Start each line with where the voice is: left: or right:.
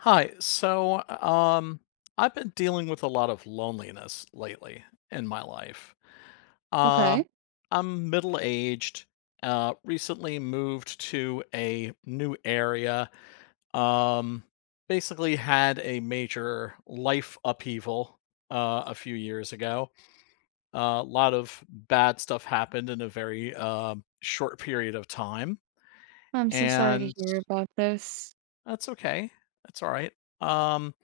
left: Hi. So, I've been dealing with a lot of loneliness lately in my life. Uh,
right: Okay.
left: I'm middle aged, recently moved to a new area, um, basically had a major life upheaval a few years ago. A lot of bad stuff happened in a very short period of time,
right: I'm so sorry to
left: and
right: hear about this.
left: that's okay. That's all right. Um,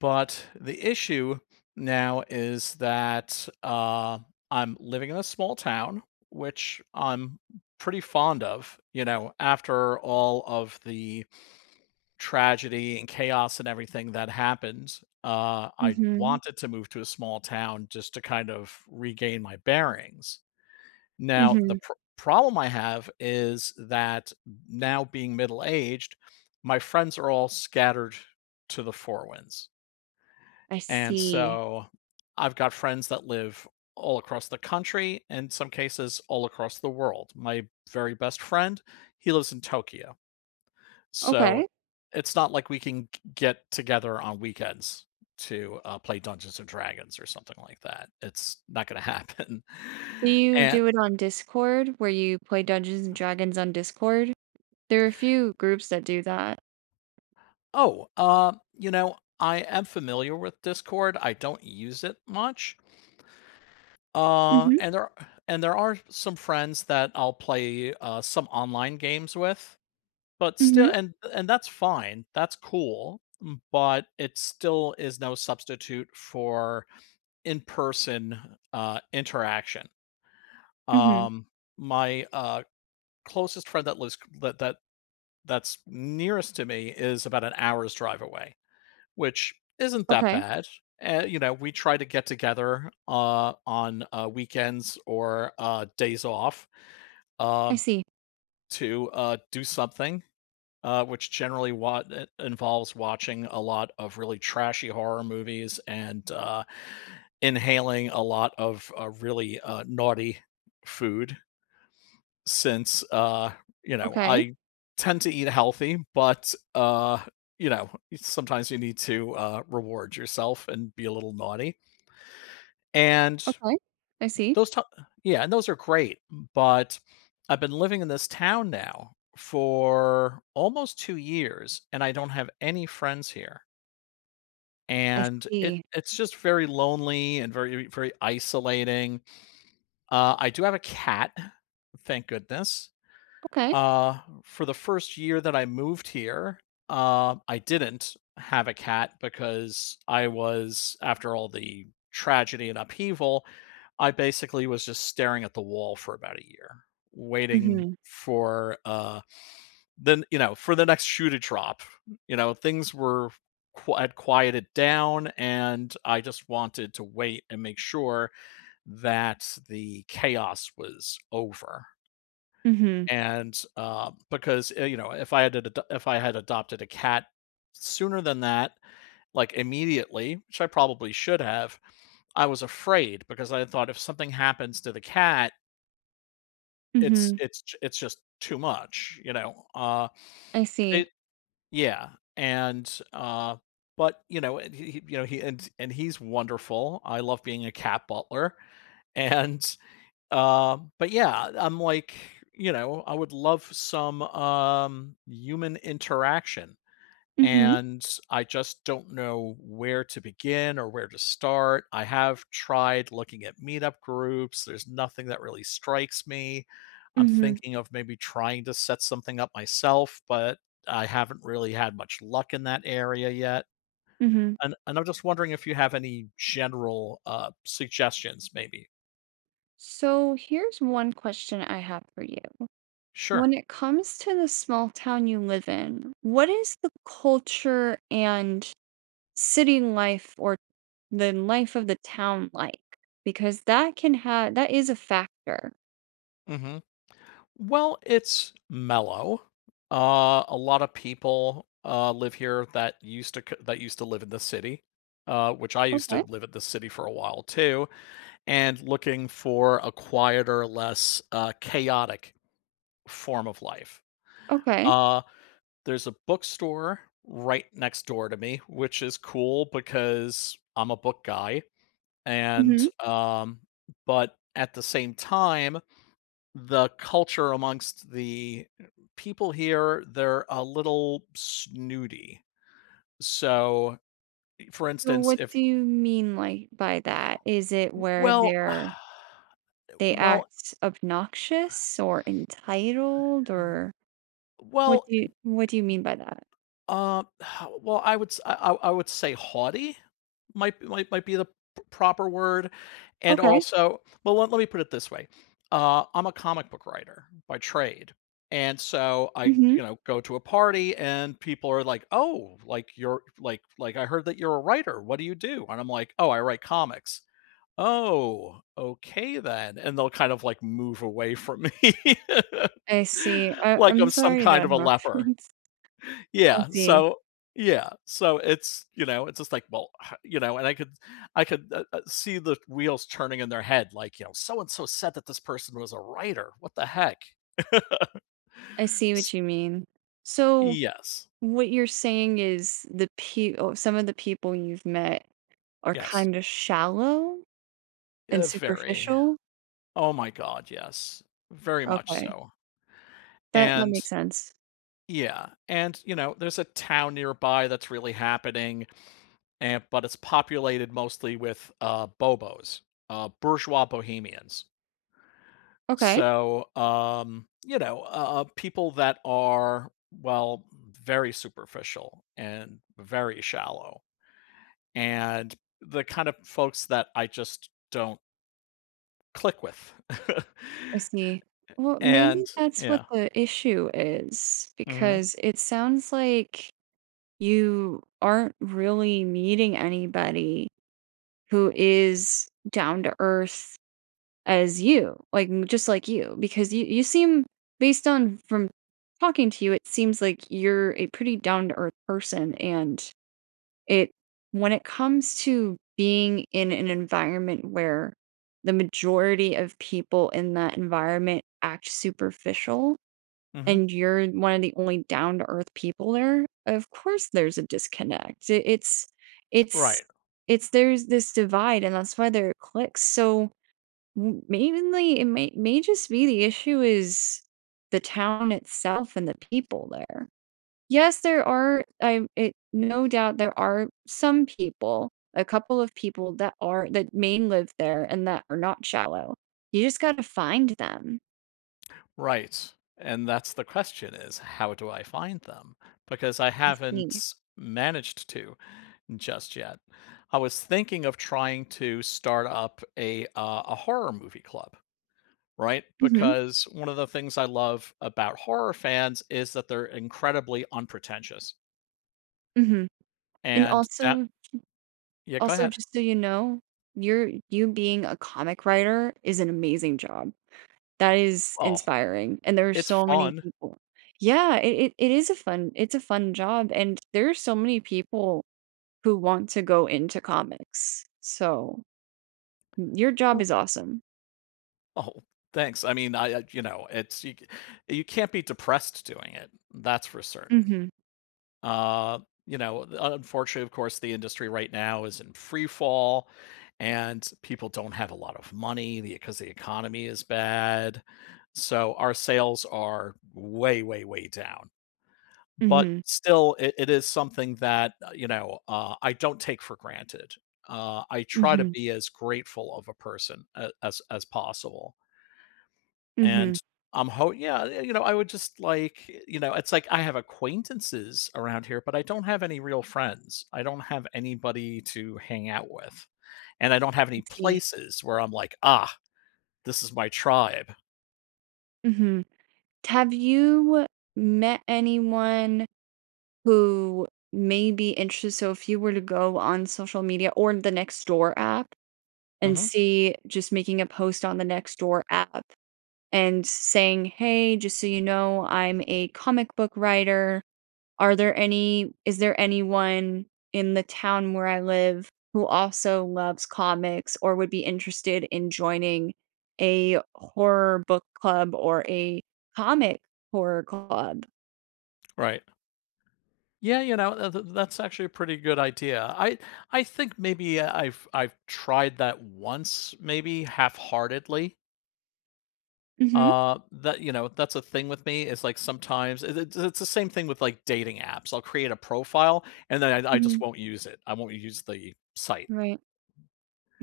left: But the issue now is that I'm living in a small town, which I'm pretty fond of. You know, after all of the tragedy and chaos and everything that happened, I
right: Mhm.
left: wanted to move to a small town just to kind of regain my bearings. Now,
right: Mhm.
left: problem I have is that now, being middle aged, my friends are all scattered to the four winds.
right: I
left: And
right: see.
left: so I've got friends that live all across the country, in some cases, all across the world. My very best friend, he lives in Tokyo. So
right: Okay.
left: it's not like we can get together on weekends to play Dungeons and Dragons or something like that. It's not going to happen.
right: Do you
left: And
right: do it on Discord where you play Dungeons and Dragons on Discord? There are a few groups that do that.
left: oh, you know, I am familiar with Discord. I don't use it much. Uh,
right: Mhm.
left: and there and there are some friends that I'll play, some online games with, but still,
right: Mhm.
left: and that's fine, that's cool, m but it still is no substitute for in-person, interaction.
right: Mhm.
left: Um, my closest friend that lives that that that's nearest to me is about an hour's drive away, which isn't that
right: Okay.
left: bad. We try to get together on weekends or days off,
right: I
left: um,
right: see.
left: to do something, which generally involves watching a lot of really trashy horror movies and inhaling a lot of really naughty food. Since
right: Okay.
left: I tend to eat healthy, but you know sometimes you need to reward yourself and be a little naughty. and
right: Okay. I see.
left: those t- yeah, and those are great, but I've been living in this town now for almost 2 years and I don't have any friends here,
right: I
left: and it
right: see.
left: it's just very lonely and very, very isolating. I do have a cat, thank goodness.
right: Okay.
left: Uh, for the first year that I moved here, I didn't have a cat because I was, after all the tragedy and upheaval, I basically was just staring at the wall for about a year, waiting
right: Mhm.
left: for, then, for the next shoe to drop. You know, things had quieted down, and I just wanted to wait and make sure that the chaos was over.
right: Mhm.
left: And, because, if I had ad if I had adopted a cat sooner than that, like, immediately, which I probably should have, I was afraid because I thought if something happens to the cat, it's
right: Mhm.
left: it's j it's just too much, you know?
right: I
left: It
right: see.
left: Yeah, and, but, you know, he and he's wonderful. I love being a cat butler. and But yeah, I'm like, you know, I would love some human interaction.
right: Mhm.
left: And I just don't know where to begin or where to start. I have tried looking at meetup groups. There's nothing that really strikes me. I'm
right: Mhm.
left: thinking of maybe trying to set something up myself, but I haven't really had much luck in that area yet.
right: Mhm.
left: And I'm just wondering if you have any general suggestions, maybe.
right: So here's one question I have for you. When
left: Sure.
right: it comes to the small town you live in, what is the culture and city life or the life of the town like? Because that can have that is a factor.
left: hmm Well, it's mellow. A lot of people live here that that used to live in the city, which I used to
right: Okay.
left: live in the city for a while too, and looking for a quieter, less chaotic form of life.
right: Okay.
left: Uh, there's a bookstore right next door to me, which is cool because I'm a book guy, and
right: Hmm.
left: but at the same time, the culture amongst the people here, they're a little snooty. So, for
right: So
left: instance,
right: what
left: if
right: do you mean like by that? Is it where
left: well,
right: they're they
left: well,
right: act obnoxious or entitled
left: Mm.
right: or what
left: well
right: do you mean by that?
left: Uh, well, I would s I would say haughty might be the p proper word, and
right: Okay.
left: also, well, let me put it this way. I'm a comic book writer by trade, and so I,
right: Hmm.
left: go to a party and people are like, "Oh, like, you're I heard that you're a writer, what do you do?" And I'm like, "Oh, I write comics." "Oh, okay then," and they'll kind of, like, move away from me.
right: I see. I,
left: Like
right: I'm
left: I'm some
right: sorry
left: kind
right: that
left: of a leper.
right: happens. I
left: Yeah,
right: see.
left: so, it's just like, well, and I could, see the wheels turning in their head, like, you know, "So and so said that this person was a writer. What the heck?"
right: I see what
left: S
right: you mean. So
left: Yes.
right: what you're saying is the pe- oh, some of the people you've met are
left: Yes,
right: kind of shallow and
left: very.
right: superficial?
left: Oh my god, yes, very much
right: Okay.
left: so,
right: That
left: and
right: makes sense.
left: yeah, and, you know, there's a town nearby that's really happening, and but it's populated mostly with, Bobos, bourgeois Bohemians.
right: Okay.
left: So, you know, people that are, well, very superficial and very shallow, and the kind of folks that I just don't click with.
right: I see. Well, maybe
left: And
right: that's what
left: yeah.
right: the issue is
left: Mhm.
right: because it sounds like you aren't really meeting anybody who is down to earth as you, like, m just like you, because you seem based on from talking to you. It seems like you're a pretty down to earth person, and it when it comes to being in an environment where the majority of people in that environment act superficial,
left: Mhm.
right: and you're one of the only down to earth people there, of course there's a disconnect. It's
left: Right.
right: it's there's this divide, and that's why there are clicks, so m mainly, it may just be the issue is the town itself and the people there. Yes, there are I it no doubt there are some people, a couple of people that are that may live there and that are not shallow. You just gotta find them.
left: Right. And that's the question, is how do I find them? Because I
right: I see.
left: haven't managed to, just yet. I was thinking of trying to start up a horror movie club, right?
right: Mhm,
left: Because one of the things I love about horror fans is that they're incredibly unpretentious.
right: mhm. And
left: And that
right: also
left: Yeah, go
right: also
left: ahead.
right: just so you know, you're you being a comic writer is an amazing job. That is
left: Oh,
right: inspiring, and there are
left: it's
right: so many
left: fun.
right: people. Yeah, it it is a fun it's a fun job, and there are so many people who want to go into comics, so mm, your job
left: Oh,
right: is awesome.
left: oh, thanks. I mean, I you can't be depressed doing it. That's for certain.
right: Mhm,
left: Uh, Unfortunately, of course, the industry right now is in free fall, and people don't have a lot of money because the economy is bad. So our sales are way, way, way down. But
right: mhm,
left: still, it is something that, I don't take for granted. I try to
right: mhm,
left: be as grateful of a person a as possible,
right: mhm,
left: and I'm ho yeah, yeah, I would just it's like I have acquaintances around here, but I don't have any real friends. I don't have anybody to hang out with, and I don't have
right: I
left: any
right: see,
left: places where I'm like, "Ah, this is my tribe."
right: mhm. Have you met anyone who may be interested so if you were to go on social media or the Nextdoor app and
left: Mhm.
right: see just making a post on the Nextdoor app and saying, "Hey, just so you know, I'm a comic book writer. Are there any is there anyone in the town where I live who also loves comics or would be interested in joining a horror book club or a comic horror club?"
left: Right. Yeah, you know, that's actually a pretty good idea. I think maybe, I've tried that once, maybe half-heartedly.
right: Mhm.
left: That's a thing with me is, like, sometimes it's the same thing with, like, dating apps. I'll create a profile, and then I just
right: Mhm.
left: won't use it. I won't use the site,
right: Right.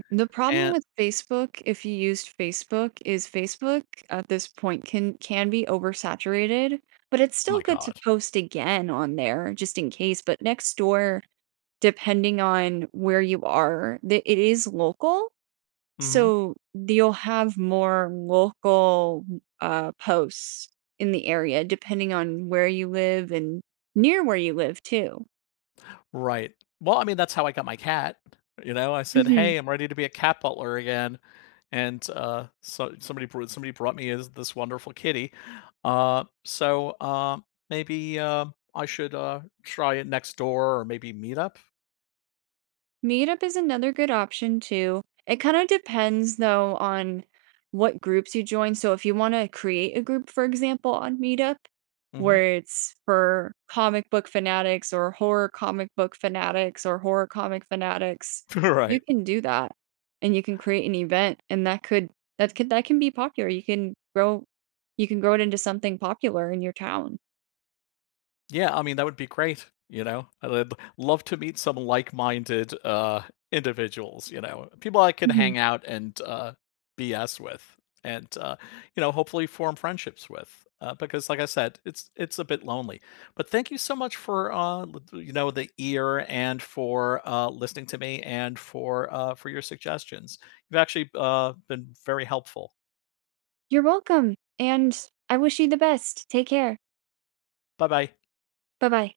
right: The problem
left: and
right: with Facebook, if you used Facebook, is Facebook at this point can be oversaturated, but it's
left: oh
right: still
left: my
right: good to
left: god.
right: post again on there just in case. But next door, depending on where you are, the, it is local,
left: Mhm.
right: so you'll have more local posts in the area, depending on where you live and near where you live too.
left: Right. Well, I mean, that's how I got my cat. You know, I said, "Hey, I'm ready to be a cat butler again," and so, somebody brought me is this wonderful kitty. So, maybe I should try it next door or maybe meet up.
right: Meetup is another good option too. It kind of depends though on what groups you join. So if you want to create a group, for example, on Meetup,
left: Hmm.
right: where it's for comic book fanatics or horror comic book fanatics or horror comic fanatics, you
left: Right.
right: can do that and you can create an event and that could that could that can be popular. You can grow it into something popular in your town.
left: Yeah, I mean, that would be great, you know? I would love to meet some like-minded, individuals, you know? People I could
right: Mhm.
left: hang out and, BS with, and, hopefully form friendships with, because like I said, it's a bit lonely. But thank you so much for, the ear, and for, listening to me, and for your suggestions. You've actually, been very helpful.
right: You're welcome. And I wish you the best. Take care.
left: Bye-bye.
right: Bye bye.